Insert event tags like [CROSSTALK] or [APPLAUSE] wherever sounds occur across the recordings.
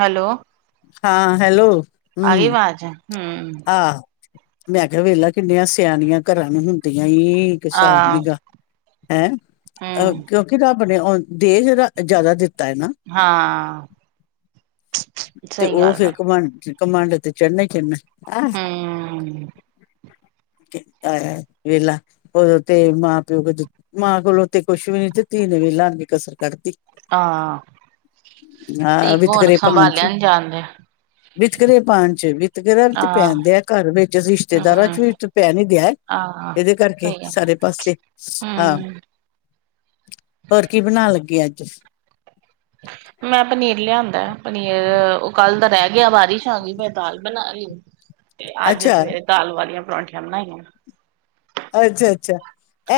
Hello. ਹਾਂ, hello. ਆ ਗਈ ਹੂੰ ਵਾਜ ਹੂੰ। ਆਹ ਮੈਂ ਕਿਹਾ ਵੇਲਾ ਕਿੰਨੀਆਂ ਸਿਆਣੀਆਂ ਘਰਾਂ ਨੂੰ ਹੁੰਦੀਆਂ ਈ। ਹਿਸਾਬ ਨੀ ਗਾ ਐ ਕਿਉਂਕਿ ਰੱਬ ਨੇ ਦੇ ਜਿੜਾ ਜ਼ਿਆਦਾ ਦਿੱਤਾ। ਤ ਨਾ ਹਾਂ, ਤੇ ਸਹੀ ਉਹ ਗੱਲ ਆ, ਫਿਰ ਘਮੰਡ ਚ। ਘਮੜ ਤੇ ਚੜ੍ਹਨਾ ਹੀ ਚੜ੍ਹਨਾ ਹਾ ਆ। ਹੂੰ। ਕੀਤਾ ਅ ਵੇਲਾ। ਉਦੋ ਤੇ ਮਾਂ ਪਿਓ, ਮਾਂ ਕੋਲੋਂ ਤੇ ਕੁਛ ਵੀ ਨੀ ਧੀ ਨੇ ਵੀਹ ਲਾ ਕਸਰ ਕੱਢਦੀ। ਹਾਂ ਅ। ਹਹ ਵਿਤਕਰੇ ਪਾਣ ਚ, ਸੰਭਾਲਿਆ ਨੀ ਜਾਣ ਡਿਆ, ਵਿਤਕਰੇ ਪਾਣ ਚ, ਵਿਤਕਰਾ। ਆਹ, ਪੈਣਦੇ ਆ ਘਰ ਵਿੱਚ, ਰਿਸ਼ਤੇਦਾਰਾਂ ਹੂੰ, ਚ ਵੀ ਪੈਣ ਆ ਡਿਆ। ਆਹ। ਇਹਦੇ ਕਰਕੇ ਸਹੀ ਆ, ਸਾਰੇ ਪਾਸੇ ਸ ਹਾਂ। ਹੂੰ। ਹੋਰ ਕੀ ਬਣਾਣ ਲੱਗੀ ਅੱਜ ਸ। ਮੈਂ ਪਨੀਰ ਲਿਆਂਦਾ। ਪਨੀਰ ਉਹ ਕੱਲ ਦਾ ਰਹਿ ਗਿਆ ਬਾਰਸ਼ ਆਗੀ ਫੇਰ ਮੈਂ ਦਾਲ ਬਣਾ ਲੀ। ਤੇ ਅੱਜ ਅੱਛਾ, ਸਵੇਰੇ ਦਾਲ ਵਾਲੀਆਂ ਪਰੌਂਠੀਆਂ ਬਣਾਈਆਂ ਨੇ। ਅੱਛਾ-ਅੱਛਾ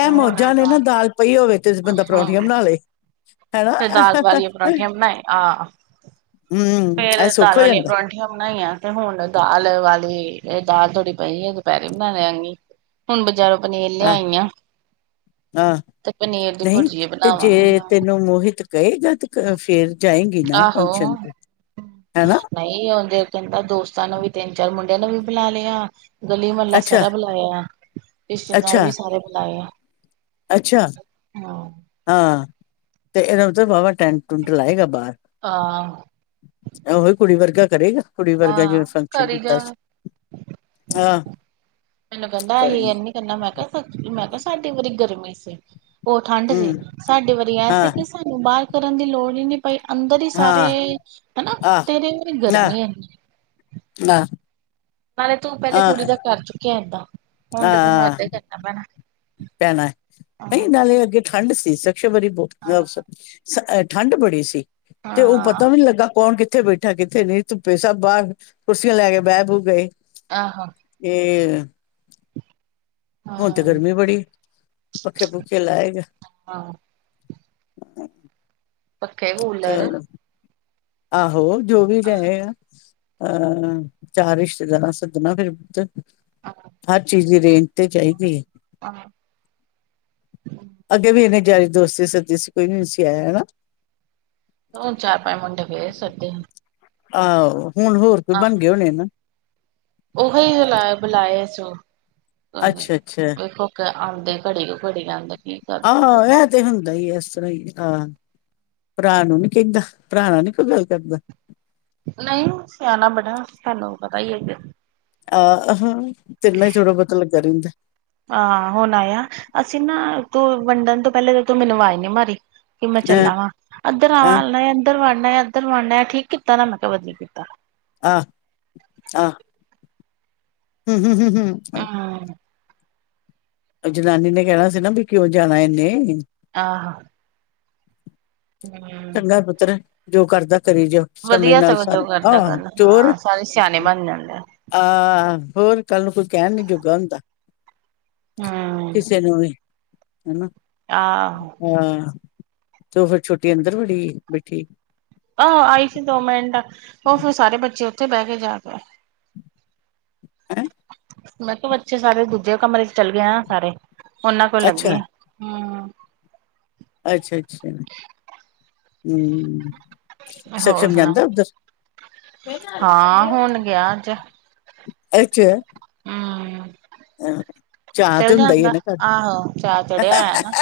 ਤੇ ਇਹ ਹੁਣ ਮੌਜਾਂ ਨੇ ਨਾ ਦਾਲ ਪਈ ਹੋਵੇ ਤੇ ਬੰਦਾ ਪਰੌਂਠੀਆਂ ਹਾਂ, ਬਣਾ ਲਏ। ਹੈਨਾ। ਤੇ ਦਾਲ ਵਾਲੀਆਂ ਪਰੌਂਠੀਆਂ ਬਣਾਏ, ਆਹ। ਹੂੰ, ਫੇਰ ਇਹ ਸੁੱਖ ਦਾਲ ਹੋ ਵਾਲੇ ਜਾਂਦਾ। ਪਰੌਂਠੇ। ਬਣਾਈਆਂ ਤੇ ਹੁਣ ਦਾਲ ਵਾਲੀ ਦਾਲ ਥੋੜੀ ਪਈ ਸੀ ਦੁਪਹਿਰੀ ਬਣਾ ਲਿਆਂਗੀ। ਹੁਣ ਬਜ਼ਾਰੋਂ ਪਨੀਰ ਹਾਂ, ਲਿਆਈ ਆ ਹਾਂ ਤੇ ਪਨੀਰ ਦੀ ਭੁੁਰਜੀਏ ਬਣਾਵਾਂਗੇ ਨੂੰ ਮੋਹਿਤ ਕਹੇਗਾ ਤੇ ਫੇਰ ਜਾਏਗੀ ਨਾ ਫੰਕਸ਼ਨ ਤੇ ਹੈਨਾ ਨਈ ਉਹਦੇ ਕਹਿੰਦਾ ਦੋਸਤਾਂ ਨੂੰ ਵੀ ਤਿੰਨ -ਚਾਰ ਮੁੰਡਿਆਂ ਨੇ ਵੀ ਬੁਲਾ ਲਿਆ ਗਲੀ ਮਹਲਾ ਅੱਛਾ, ਸਾਰਾ ਬੁਲਾਇਆ, ਰਿਸ਼ਤੇਦਾਰ ਵੀ ਅੱਛਾ, ਸਾਰੇ ਬੁਲਾਏ ਆ। ਅੱਛਾ। ਹਾਂ। ਹਾਂ ਤੇ ਇਹਦਾ ਮਤਲਬ ਵਾਹਵਾ ਟੈਂਟ ਟੂਟ ਲਾਏਗਾ ਬਾਹਰ ਆ। ਉਹੀ ਕੁੜੀ ਵਰਗਾ ਕਰੇਗਾ, ਕੁੜੀ ਵਰਗਾ ਆਹ ਜਿਵੇਂ ਫੰਕਸ਼ਨ ਕਰੀ ਕੀਤਾ ਜਾਵੇ। ਸੀ। ਹਾਂ। ਮੈਨੂੰ ਕਹਿੰਦਾ ਅਸੀ ਇਹਨੀ ਕਹਿੰਦਾ ਮੈਂ ਕਿਹਾ ਮੈਂ ਕਿਹਾ ਸਾਡੀ ਵਾਰੀ ਗਰਮੀ ਸੀ ਉਹ ਠੰਢ ਸੀ, ਹੂੰ, ਸਾਡੇ ਵਾਰੀ ਇਹ ਸੀ ਹਾਂ, ਕਿ ਸਾਨੂੰ ਬਾਹਰ ਕਰਨ ਦੀ ਲੋੜ ਹੀ ਨੀ। ਪਈ, ਅੰਦਰ ਹੀ ਸਾਰੇ ਹਾਂ, ਹਨਾ ਤੇਰੇ ਅੰਦਰ ਗਰਮੀ ਐ। ਨਾ ਨਾਲੇ ਤੂੰ ਪਹਿਲੇ ਕੁੜੀ ਦਾ ਕਰ ਚੁੱਕਿਆ ਏਦਾਂ, ਹੁਣ ਤਾਂ ਤੈਨੂੰ ਏਦਾਂ ਹੀ ਕਰਨਾ ਪੈਣਾ। ਪੈਣਾ, ਨਹੀਂ ਹਾਂ ਨਾਲੇ ਅੱਗੇ ਠੰਢ ਸੀ ਸਕਸ਼ਮ ਬਹੁਤ ਹਾਂ ਸ। ਸ ਹ ਠੰਢ ਬੜੀ ਸੀ ਤੇ ਉਹ ਪਤਾ ਹਾਂ ਵੀ ਨੀ ਲੱਗਾ ਕੌਣ ਕਿੱਥੇ ਬੈਠੇ। ਹੇਠਾਂ ਕਿੱਥੇ ਨਹੀਂ ਧੁੱਪੇ ਸਭ ਬਾਹਰ ਕੁਰਸੀਆਂ ਲੈ ਕੇ ਬਹਿ ਬੂ ਗਏ। ਆਹੋ। ਫੇਰ। ਹੁਣ ਤੇ ਹਾਂ ਗਰਮੀ ਬੜੀ, ਪੱਖੇ ਪੁੱਖੇ ਲਾਏਂਗਾ। ਹਾਂ। ਪੱਖੇ, ਕੂਲਰ। ਚਲ ਆਹੋ ਜੋ ਵੀ ਲਏਗਾ। ਅਹ ਚਾਰ ਰਿਸ਼ਤੇਦਾਰਾਂ ਸੱਦਣਾ ਫਿਰ ਪੁ ਹਰ ਚੀਜ਼ ਦੀ ਰੇਂਜ ਤੇ ਚਾਹੀਦੀ ਏ। ਹਾਂ। ਅੱਗੇ ਵੀ ਇੰਨੇ ਯਾਰੀ ਦੋਸਤੀ ਸੱਦੀ ਸੀ ਕੋਈ ਵੀ ਨਈ ਸੀ ਆਇਆ ਹੈਨਾ ਹੁਣ ਚਾਰ ਪੰਜ ਮੁੰਡੇ ਗਏ ਸਾਡੇ ਆਹੋ ਹੁਣ ਹੋਰ ਕੋ ਬਣ ਗਏ ਹੋਣੇ ਨਾ ਉਹੀ ਬੁਲਾਏ ਸੀ ਹੁਣ, ਅੱਛਾ ਅੱਛਾ ਵੇਖੋ ਆਂਦੇ ਘੜੀ ਕੁ, ਘੜੀ ਆਂਦੇ ਆਹੋ ਐ ਤੇ ਹੁੰਦਾ ਇਸ ਤਰ੍ਹਾਂ ਹੀ ਆਹ, ਭਰਾ ਨੂੰ ਨੀ ਕੀਤਾ ਭਰਾਣਾ ਨੀ ਕੋਈ ਗੱਲ ਕਰਦਾ ਨਹੀਂ ਸਿਆਣਾ ਬੜਾ, ਸਾਨੂੰ ਪਤਾ ਹੀ ਹੈ ਆਹਹ ਤਿੰਨਾ ਥੋੜਾ ਬਹੁਤ ਲੱਗਾ ਰਹਿੰਦਾ ਆਂ ਹੁਣ ਆਯੇ ਨਾ ਅਸੀਂ ਨਾ, ਤੂੰ ਵੰਡਣ ਤੋਂ ਪਹਿਲੇ ਤੂੰ ਮੈਨੂੰ ਆਵਾਜ਼ ਨੀ ਮਾਰੀ ਕਿ ਮੈਂ ਹੈਂ ਚੱਲਲਾ ਵਾਂ, ਇੱਧਰ ਹੈਂ ਆਵ ਇੱਧਰ ਵਣਨਾ ਇੱਧਰ ਵੰਨਾ ਠੀਕ ਕੀਤਾ ਨਾ, ਮੈਂ ਕਿਹਾ ਵਦੀਆ ਕੀਤਾ ਆਹ ਆਹ ਹੂ ਹੂ ਹੂ ਹੂ ਹਾ ਜਨਾਨੀ ਨੇ ਕਹਿਣਾ ਸੀ ਨਾ, ਵੀ ਕਿਉਂ ਜਾਣਾ ਇਹਨੇ ਆਹ ਹੋ ਚੰਗਾ ਪੁੱਤਰ, ਜੋ ਕਰਦਾ ਕਰੀ ਜਾਓ ਸਮੇਂ ਵਧੀਆ ਨਾਲ ਸਗੋਂ ਸ ਜੋ ਕਰਦਾ ਆਹ ਗੱਲ ਚੋਰ ਹਾਂ ਸਾਰੇ ਸਿਆਣੇ ਬਣ ਜਾਂਦੇ ਆਹ ਹੋਰ ਕੱਲ ਨੂੰ ਕੋਈ ਕਹਿਣ ਨੀ ਜੋੁਗਾ ਹੁੰਦਾ ਹਮ ਕਿਸੇ ਨੂੰ ਵੀ, ਹੈਨਾ ਆਹੋ ਹਾਂ ਤੇ ਉਹ ਫਿਰ ਛੋਟੀ ਅੰਦਰ ਵੜੀ, ਬੈਠੀ ਆਹੋ ਆਈ ਸੀ ਦੋ ਮਿੰਟ, ਉਹ ਫਿਰ ਸਾਰੇ ਬੱਚੇ ਉੱਥੇ ਬਹਿ ਕੇ ਜਾ ਕੇ ਹੈਂ। ਮੈਂ ਕਿਹਾ ਬੱਚੇ ਸਾਰੇ ਦੂਜੇ ਕਮਰੇ ਚ ਚਲੇ ਗਏ ਨਾ ਸਾਰੇ, ਉਹਨਾਂ ਕੋਲ ਲੱਗੇ ਅੱਛਾ ਆ ਹਮ ਅੱਛਾ-ਅੱਛਾ ਹੂ ਹੋਰ ਸਸ਼ਮ ਸੁਣਾ ਜਾਂਦਾ ਉੱਧਰ ਹਾਂ ਹੁਣ ਗਿਆ ਅੱਛਾ। ਹੂ ਚਾਅ ਤੇ ਚਲ ਹੁੰਦਾ ਹੀ ਹੈ ਜਾਂਦਾ, ਨਾ ਘਰ ਆਹੋ ਚਾਰ ਚੜਿਆ ਹੋਇਆ ਨਾ।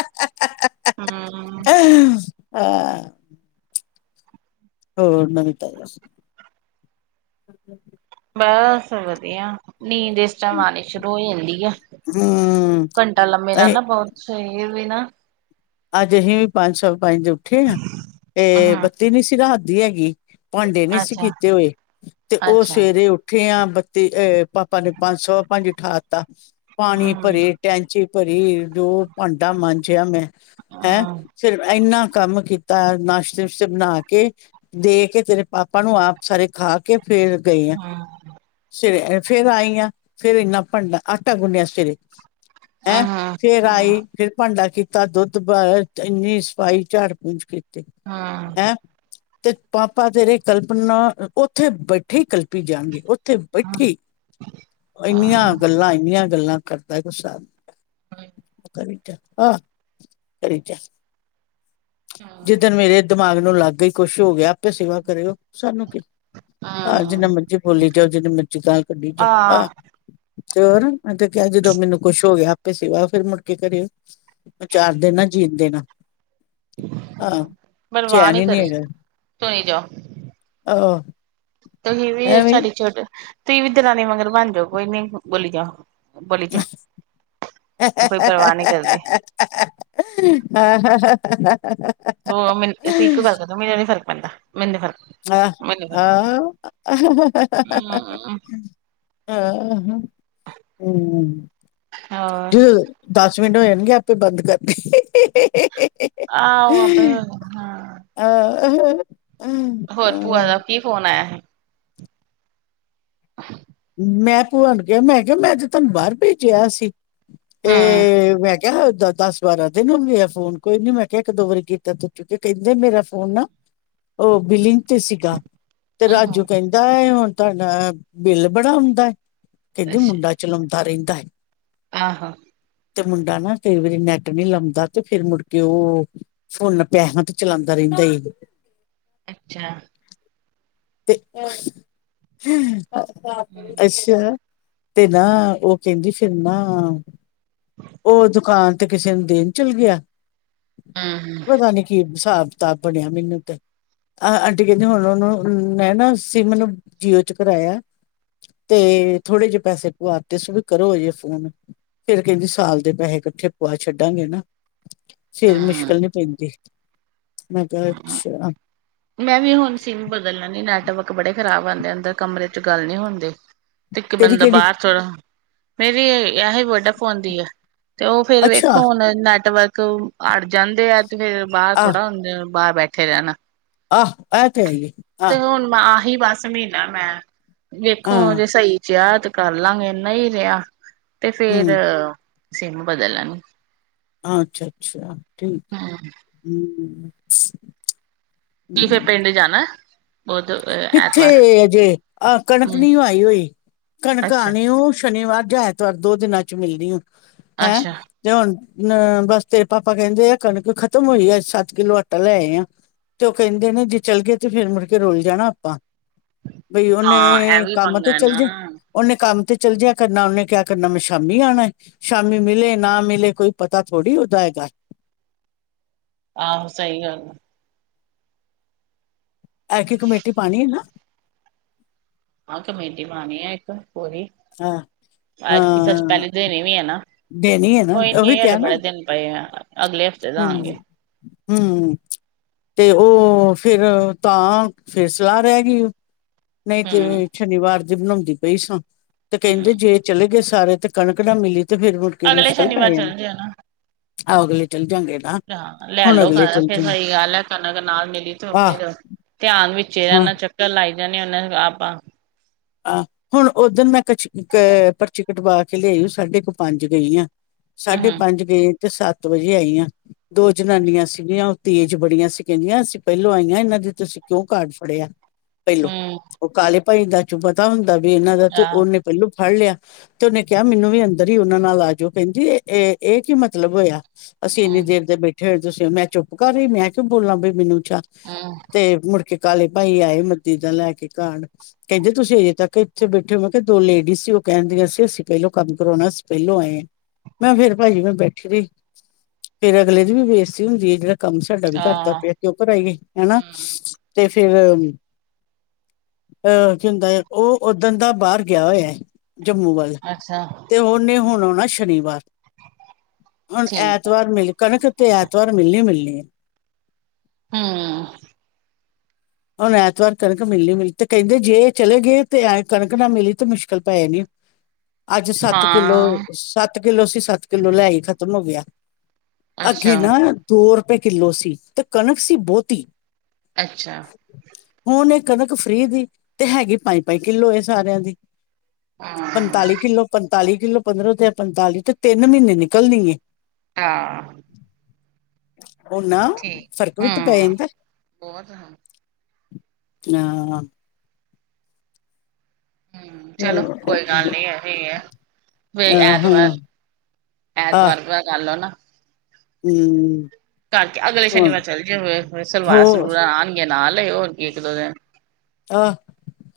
ਹਾਂ। [INAUDIBLE] ਹਾਂ। ਹੋਰ ਨਵੀ ਤਾਜ਼ੀ ਦਸੋ ਬਸ ਵਧੀਆ ਨੀਂਦ ਇਸ ਟਾਈਮ ਆਉਣੀ ਸ਼ੁਰੂ ਹੋ ਜਾਂਦੀ ਆ। ਹੂੰ ਘੰਟਾ ਲੰਮੇ ਨਾ ਅਹੀ ਨਾ ਪਓ, ਸਰੀਰ ਵੀ ਨਾ ਅੱਜ ਅਸੀਂ ਵੀ ਪੰਜ, ਸਵਾ ਪੰਜ ਉੱਠੇ ਆ, ਇਹ ਹੂੰ ਬੱਤੀ ਨੀ ਸੀ ਰਾਤ ਦੀ ਹੈਗੀ ਭਾਂਡੇ ਨਹੀਂ ਸੀ ਅੱਛਾ ਕੀਤੇ ਹੋਏ, ਤੇ ਉਹ ਅੱਛਾ ਸਵੇਰੇ ਉੱਠ ਉਠੇ ਆ ਬੱਤੀ ਅਹ ਪਾਪਾ ਨੇ ਪੰਜ ਸੌ ਪੰਜ ਉਠਾ ਤਾ ਪਾਣੀ ਹੂੰ ਹੂੰ ਭਰੇ ਟੈਂਚੀ ਭਰੀ, ਜੋ ਭਾਂਡਾ ਮਾਂਜਿਆ ਮੈਂ, ਹੈਂ ਹੂੰ ਫਿਰ ਇੰਨਾ ਕੰਮ ਕੀਤਾ ਐ, ਨਾਸ਼ਤੇ ਨੁਸ਼ਤੇ ਬਣਾ ਕੇ ਦੇ ਕੇ ਤੇਰੇ ਪਾਪਾ ਨੂੰ, ਆਪ ਸਾਰੇ ਖਾ ਕੇ, ਫੇਰ ਗਈ ਆ, ਹੂੰ ਫਿਰ ਆਈਆਂ ਫਿਰ ਇੰਨਾ ਭੰਡ ਆਟਾ ਗੁੰਨਿਆ ਸਵੇਰੇ ਹੂੰ ਹੈਂ, ਫੇਰ ਹੂੰ ਆਈ ਫੇਰ ਭਾਂਡਾ ਕੀਤਾ ਤਾਂ, ਦੁੱਧ ਉਬਾਲੇਯਾ ਇੰਨੀ ਸਫਾਈ ਝਾੜ ਪੂੰਜ ਕੀਤੀ ਹੂੰ ਹੈਂ ਤੇ ਪਾਪਾ ਤੇਰੇ ਕਲਪਨਾ, ਉੱਥੇ ਬੈਠੇ ਹੀ ਕਲਪੀ ਜਾਣਗੇੇ ਉਥੇ ਬੈਠੀ ਇੰਨੀਆਂ ਹੂੰ ਗੱਲਾਂ ਇੰਨੀਆਂ ਗੱਲਾਂ ਕਰਦਾ ਐ, ਕੁਛ ਹਿਸਾਬ ਕਰੀ ਜਾ, ਆਹ ਕਰੀ ਜਾ ਜਿੱਦਣ ਮੇਰੇ ਦਿਮਾਗ ਨੂੰ ਲਗ ਗਈ, ਕੁਛ ਹੋ ਗਿਆ ਆਪੇ ਸੇਵਾ ਕਰੇਗਾ ਸਾਨੂੰ ਕੀ। ਆਹ ਜਿੰਨਾ ਹੂੰ ਮਰਜ਼ੀ ਬੋਲੀ ਜਾਓ, ਜਿੰਨਾ ਮਰਜ਼ੀ ਗ ਕੱਢੀ ਜਾਓ ਆਹ ਹਾਂ ਤੇ ਹੋਰ, ਮੈਂ ਤੇ ਕਿਹਾ ਜਦੋਂ ਮੈਨੂੰ ਕੁਛ ਹੋ ਗਿਆ ਆਪੇ ਸੇਵਾ ਫਿਰ ਮੁੜਕੇ ਕਰੇ ਓ। ਔ ਚਾਰ ਦਿਨ ਨਾ ਜੀਣ ਦੇਣਾ ਆਹ ਪਰਵਾਹ ਚੈਨ ਨੀ ਹੀ ਨਹੀ ਕਰੀ ਹੈਗਾ ਤੁਰੀ ਜਾਓ ਆਹ। ਤੁਸੀਂ ਵੀ ਐਵੇਂ ਸਾਡੀ ਛੱਡ, ਤੁਸੀਂ ਵੀ ਦਰਾਣੀ ਮਗਰ ਬਣ ਜਾਓ ਕੋਈ ਨੀ ਬੋਲੀ ਜਾ। ਬੋਲੀ ਜਾ, ਕੋਈ ਪਰਵਾਹ ਨਹੀਂ ਕਰਦੀ। ਹਾਂ ਹ। ਦੋ ਮਨੂੰ ਇੱਕ ਗ ਕਰ ਮੈਨੂੰ ਨੀ ਫਰਕ ਪੈਂਦਾ, ਮੈਨੂੰ ਫ਼ਰਕ। ਆਹ ਮੈਨੂੰ ਆਂ। ਹਮ ਆਹ, ਹਮ। ਹਾਂ। ਦਸ ਮਿੰਟ ਹੋ ਜਾਣਗੇ, ਆਪੇ ਬੰਦ ਕਰਦੀ। ਆਹੋ, ਆਪਣੇ ਹਾਂ। ਆਹਮ। ਹੋਰ ਭੂਆ ਦਾ ਕੀ ਫੋਨ ਆਇਆ ਸੀ? [INAUDIBLE] ਮੈਂ ਭੂਆ ਨੂੰ ਕਿਹਾ ਮੈਂ ਕਿਹਾ ਮੈਂ ਅੱਜ ਤੁਹਾਨੂੰ ਬਾਹਰ ਭੇਜਿਆ ਸੀ, ਹਮ ਤੇ ਮੈਂ ਕਿਹਾ ਦਸ -ਬਾਰਾਂ ਦਿਨ ਹੋ ਗਿਆ, ਫੋਨ ਕੋਈ ਨੀ ਮੈਂ ਕਿਹਾ ਇੱਕ- ਦੋ ਵਾਰੀ ਕੀਤਾ ਤੂੰ ਚੁੱਕ, ਕਹਿੰਦੇ ਮੇਰਾ ਫੋਨ ਨਾ ਉਹ ਬਿਲੀਨ ਤੇ ਸੀਗਾ। ਤੇ ਆਹੋ ਰਾਜੂ ਕਹਿੰਦਾ ਹੁਣ ਤੁਹਾਡਾ ਬਿੱਲ ਬੜਾ ਆਉਂਦਾ, ਕਹਿੰਦੀ ਮੁੰਡਾ ਚਲਾਉਂਦਾ ਰਹਿੰਦਾ ਹੈ। ਆਹ ਹਾਂ। ਤੇ ਮੁੰਡਾ ਨਾ ਕਈ ਵਾਰੀ ਨੈੱਟ ਨੀ ਲਾਉਂਦਾ ਤੇ ਫਿਰ ਮੁੜਕੇ ਉਹ ਫੋਨ ਪੈਸਿਆਂ ਤੇ ਚਲਾਉਂਦਾ ਰਹਿੰਦਾ। ਅੱਛਾ। ਤੇ, ਹਮ ਅੱਛਾ। ਤੇ ਨਾ, ਉਹ ਕਹਿੰਦੀ ਫਿਰ ਨਾ ਉਹ ਦੁਕਾਨ ਤੇ ਕਿਸੇ ਨੂੰ ਦੇਣ ਚੱਲ ਗਿਆ, ਹਮ ਪਤਾ ਨੀ ਕੀ ਹਿਸਾਬ ਕਿਤਾਬ ਬਣਿਆ ਮੈਨੂੰ ਤੇ, ਆਹ ਆਂਟੀ ਕਹਿੰਦੀ ਹੁਣ ਉਹਨੂੰ ਮੈਂ ਨਾ ਸਿਮ ਨੂੰ ਜੀਓ 'ਚ ਕਰਾਇਆ। ਤੇ ਥੋੜੇ ਜਿਹੇ ਪੈਸੇ ਪਵਾਤੇ ਸੀ ਵੀ ਕਰੋ ਹਜੇ ਫੋਨ। ਫਿਰ ਕਹਿੰਦੀ ਸਾਲ ਦੇ ਪੈਸੇ ਇਕੱਠੇ ਪਵਾ ਛੱਡਾਂਗੇ ਨਾ। ਫਿਰ ਹਮ ਮੁਸ਼ਕਿਲ ਨਹੀਂ ਪੈਂਦੀ, ਮੈਂ ਕਿਹਾ ਅੱਛਾ। ਮੈਂ ਵੀ ਹੁਣ ਸਿਮ ਬਦਲ ਲੈਂਣੀ ਨੈਟਵਰਕ ਬੜੇ ਖ਼ਰਾਬ ਆਉਦੇ, ਅੰਦਰ ਕਮਰੇ 'ਚ ਗੱਲ ਨਹੀਂ ਹੁੰਦੀ। ਤੇ ਇੱਕ ਤੇਰੀ ਬੰਦਾ ਕਿਹੜੀ ਬਾਹਰ ਥੋੜ੍ਹਾ, ਮੇਰੀ ਇਹੀ ਵੋਡਾ ਫੋਨ ਦੀ ਹੈ। ਤੇ ਉਹ ਫੇਰ ਵੇਖੋ ਅੱਛਾ ਹੁਣ ਨੈਟਵਰਕ ਅੜ ਜਾਂਦੇ ਆ ਤੇ ਫੇਰ ਬਾਹਰ ਆਹ ਥੋੜਾ ਹੁਣ ਬਾਹਰ ਬੈਠੇ ਰਹਿਣਾ। ਆਹ, ਐ ਤੇ ਹੈਈਏ। ਤੇ ਹੁਣ ਆਹੀ ਬਸ ਮਹੀਨਾ ਮੈਂ, ਵੇਖੋ ਹਾਂ ਜੇ ਸਹੀ ਯਾਦ ਰਿਹ ਕਰ ਲਵਾਂਗੇ ਇੰਨਾ ਹੀ ਰਿਹਾ ਤੇ ਫੇਰ ਹਮ ਅਸੀਂ ਇਹਨੂੰ ਬਦਲਾਂਣੀ। ਅੱਛਾ, ਅੱਛਾ ਠੀਕ ਹੂੰ ਹਮ। ਕੀ ਫੇਰ ਹਮ। ਪਿੰਡ ਜਾਣਾ? ਬੁੱਧ ਐਤਵਾਰ ਕਿੱਥੇ ਅਜੇ, ਆਹ ਕਣਕ ਹੂੰ ਨਹੀਂ ਆਈ ਹੋਈ, ਕਣਕ ਅੱਛਾ ਆਉਣੀ ਉਹ। ਸ਼ਨੀਵਾਰ ਜਾਂ ਐਤਵਾਰ ਦੋ ਦਿਨਾਂ 'ਚ ਮਿਲਦੀ ਹੋ, ਹੈਂ। ਅੱਛਾ ਤੇ ਹੁਣ ਅ ਬਸ ਤੇਰੇ ਪਾਪਾ ਕਹਿੰਦੇ ਆ ਕਣਕ ਖਤਮ ਹੋਈ ਆ ਸੱਤ ਕਿੱਲੋ ਆਟਾ ਲੈ ਆਏ ਆਂ। ਤੇ ਉਹ ਕਹਿੰਦੇ ਨੇ ਜੇ ਚੱਲ ਗਏ ਤੇ ਫਿਰ ਮੁੜਕੇ ਰੁਲ ਜਾਣਾ ਆਪਾਂ। ਬਈ ਹਾਂ ਇਹ ਉਹਨੇ, ਵੀ ਕੰਮ ਤੇ ਪੰਗਾ ਚੱਲ ਜੇ ਨਾ ਉਹਨੇ ਕੰਮ ਤੇ ਚਲ ਜਿਆ ਕਰਨਾ ਉਹਨੇ ਕਿਆ ਕਰਨਾ ਮੈਂ ਸ਼ਾਮੀ ਆਉਣਾ। ਸ਼ਾਮੀ ਮਿਲੇ ਨਾ ਮਿਲੇ ਕੋਈ ਪਤਾ ਥੋੜ੍ਹੀ ਉਹਦਾ ਹੈਗਾ। ਆਹੋ ਸਹੀ ਗੱਲ ਆ। ਐਤਕੀ ਕਮੇਟੀ ਪਾਉਣੀ ਹੈ ਨਾ? ਹਾਂ ਕਮੇਟੀ ਪਾਂਉਣੀ ਆ ਇੱਕ, ਪੂਰੀ। ਹਾਂ। ਐਤਕੀ ਸੱਚ ਹਾਂ ਪਹਿਲੇ ਦੇਣੀ ਵੀ ਹੈ ਨਾ ਦੇਣੀ ਹੈ ਨਾ, ਕੋਈ ਉਹੀ ਨੀ ਹਲੇ ਕਿਹਾ ਨਾ। ਬੜੇ ਦਿਨ ਪਏ ਆ ਅਗਲੇ ਹਫ਼ਤੇ ਹੂੰ, ਦਾਂਗੇ ਹੂੰ। ਤੇ ਓ ਫੇਰ ਤਾਂ ਫੇਰ ਸਲਾਹ ਰੈ ਗੀ। ਨਈ ਹਮ ਤੇ ਛਨੀਵਾਰ ਦੀ ਬਣਾਉਂਦੀ ਪਈ ਸਾਂ, ਤੇ ਕੈਂਦੇ ਹਮ ਜੇ ਚੱਲੇ ਗਏ ਸਾਰੇ ਤੇ ਕਣਕ ਨਾ ਮਿਲੀ ਤੇ ਫੇਰ ਮੁੜਕੇ ਅਗਲੇ ਮੁਸ਼ਕਿਲ ਪੈ ਸ਼ਨੀਵਾਰ ਜਾਨੀ, ਚੱਲ ਜਿਓ ਨਾ ਅਗਲੇ ਚੱਲ ਜਾਂਗੇ। ਨਾ ਹਾਂ, ਲੈ ਹੁਣ ਲੋ ਅਗਲੇ ਕਣਕ ਚੱਲ ਫਿਰ ਜਾਂਗੇ ਸਈ ਗਾੱਲ ਐ ਕਨਕ ਨਾਲ ਮਿਲੀ ਤੋ ਆਹ ਫਿਰ ਧਿਆਨ ਵਿੱ ਚੇਰਾਂ ਹਾਂ ਨਾਲ ਚੱਕਰ ਲਾਈਦਾ ਨੀ ਓਨੂ ਕੈ ਆਪ ਆ ਆ, ਹੁਣ ਓਦਨ ਮੈਂ ਕਛ ਕ, ਪਰਚੀ ਕਟਵਾ ਕੇ ਲਿਆਈ ਊ ਸਾਡੇ ਕ ਪੰਜ ਗਈ ਆਂ। ਸਾਡੇ ਹਮ ਪਾੰਜ ਗਈ ਤੇ ਸਾੱਤ ਵਜੇ ਆਈ ਆਂ, ਦੋ ਜਨਾਨੀਆਂ ਸੀਗੀਆਂ। ਤੇਜ ਬੜੀਆਂ ਸੀ ਕੈਦੀਆਂ ਅਸੀਂ ਪੈਲੋਂ ਆਈਆਂ ਏਨਾਂ ਦੀ ਤੁਸੀਂ ਕੇਉਂ ਕਾਰਡ ਫੜੇਆ ਪੈਲੋਂ ਹਮ ਓ ਕਾਲੇ ਭਾਈ ਦਾ ਚੋ ਪਤਾ ਹੁੰਦਾ ਵੀ ਏਨਾਂ ਦਾ ਤੋ ਆਹ ਓਨੇ ਪੈਲੋਂ ਫਾੜ ਲੇਆ। ਤੇ ਓਨੇ ਕੇਹਾ ਮੈਨੂੰ ਵੀ ਅੰਦਰ ਈ ਓਨਾਂ ਨਾਲ ਆਜੇਓ ਕੈਂਦੀ ਏ, ਏ ਏਕੀ ਮਤਲਬ ਹੋਏਆ। ਅਸੀਂ ਐਨੀ ਹਮ ਦੇਰ ਦੇ ਬੈਠੇ ਹੋਏ ਤੁਸੀ, ਮੈਂ ਚੁੱਪ ਕਾਰ ਗੀ ਮੈਂ ਕੇਓ ਬੋਲਾਂ ਬਈ ਮੈਨੂੰ ਚਾ ਆ ਤੇ ਮੁੜਕੇ ਕਾਲੇ ਭਾਈ ਆਏ ਮੱਦੀ ਦਾ ਲੈ ਕੇ ਕਾੜ ਕੈਂਦੇ ਤੁਸੀਂ ਹਜੇ ਤੱਕ ਏੱਥੇ ਬੈਠੇ ਓ, ਮਕੇਆ ਦੋ ਲੇੜੀਜ ਸੀ ਓ ਕੈਂਦੀਆਂ ਸੀ ਅਸੀਂ ਪੈਲੋਂ ਕੰਮ ਕਰਾਓਨਾ ਅਸੀਂ ਪੈਲੋਂ ਆਏ ਆਂ। ਮੈਂ ਫੇਰ ਭਾਜੀ ਕੋਲ ਬੈਠੀ ਰਈ, ਫੇਰ ਅਗਲੇ ਦੀ ਵੀ ਬੇਸਤੀ ਹੁੰਦੀ ਐ ਜੇੜਾ ਕਾੰਮ ਸ ਸਾਡਾ ਵੀ ਕਰਦਾ ਆਹ ਪੇਆ ਕੇਓਂ ਕਰਈਏ ਹਨਾ, ਹਮ ਤੇ ਫੇਰ ਰ ਅ ਕੀ ਹੁੰਦੈ ਅ ਓਦਣ ਦਾ ਬਾਰ ਗੇਆ ਹੋਏਐ ਜੰਮੂ ਵੱਲ ਅੱਛਾ। ਤੇ ਓਨੇ ਹੋਣ ਆਉਣਾ ਸ਼ਨੀਵਾਰ, ਹੁਣ ਠੀਕ ਹੈ ਐਤਵਾਰ ਮਿਲ ਕਣਕ ਤੇ ਐਤਵਾਰ ਮਿਲਨੀ-ਮਿਲਨੀ ਏ। ਹੂੰ। ਹੋਣ ਐਤਵਾਰ ਕਣਕ ਮਿਲਨੀ-ਮਿਲਨੀ ਤੇ ਕੈਂਦੇ ਜੇ ਚਲੇ ਗਏ ਤੇ ਐ ਕਣਕ ਨਾ ਮਿਲੀ ਤੇ ਮੁਸ਼ਕਿਲ ਪੈ ਜਨੀਏ। [INAUDIBLE] ਆੱਜ ਸਾੱਤ ਕਿੱਲੋ, ਹਾਂ ਸਾੱਤ ਕਿੱਲੋ ਅਸੀ ਸਾੱਤ ਕਿੱਲੋ ਲੈਆਈ ਖਤਮ ਹੋ ਗੇਆ। ਅੱਛਾ ਅੱਗੇ ਨਾ ਦੋ ਰਪੇ ਕਿੱਲੋ ਸੀ, ਤੇ ਕਣਕ ਸੀ ਬੋਹਤੀ। ਅੱਛਾ। ਹੁਨ ਏ ਕਨਕ ਫ੍ਰੀ ਦੀ, ਤੇ ਹੈਗੀ ਪੰਜ-ਪੰਜ ਕਿੱਲੋ ਸਾਰੇਆਂ ਦੀ। ਹਾਂ ਪੰਤਾਲੀ਼ ਕਿੱਲੋ, ਪੰਤਾਲੀ਼ ਕਿੱਲੋ ਪੰਦਰਾਂ ਤੇ ਏ ਪੰਤਾਲੀ ਤੇ ਤੇਨ ਮ੍ਹੀਨੇ ਨਿਕਲਨੀ ਏ। ਆ ਓਨਾਂ ਠੀਕ ਫ਼ਰਕ ਵਿੱਚ ਪੈ ਹੂੰ ਜਾਂਦੈ [INAUDIBLE] ਯਾ ਹੂੰ, ਚਲੋ ਨਾ ਕੋਈ ਫ਼ਰਕ ਵੀ ਗਾੱਲ ਤੇ ਨੀ ਐਹੀ ਐ ਪੈ ਵੀ ਜਾਂਦਾ ਹਾਂ। ਅਹ ਹਾਂ ਐਤਵਾਰ ਐਤਵਾਰ ਦਾ ਕਾਰਲੋ ਨਾ। ਹੂੰ। ਕਾਰਕੇ ਅਗਲੇ ਸ਼ਨੀਵਾਰ ਚੱਲ ਜੇਓ ਫੇਰ, ਹੁਣੇ ਹੋਰ ਸਲਵਾਰਾਂ-ਸਲਵੂਰਾਂ ਆਨਗੀਆਂ ਨਾ ਲਏ ਓ ਹੋਰ ਕਿ ਏਕ ਦੋ ਦੇਨ ਆ,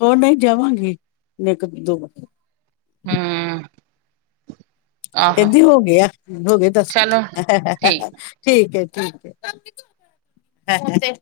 ਓ ਨਈ ਜਾਵਾਂਗੀ ਮੇਕਪ ਦੋ ਬੰਦੇ ਹੂੰ ਆਹੋ ਕਂਦੀ ਹੋ ਗੇਯਾ, ਹੋ ਗੇ ਦੱਸ ਚਲੋ ਠੀਕ ਠੀਕ ਏ, ਠੀਕ ਏ।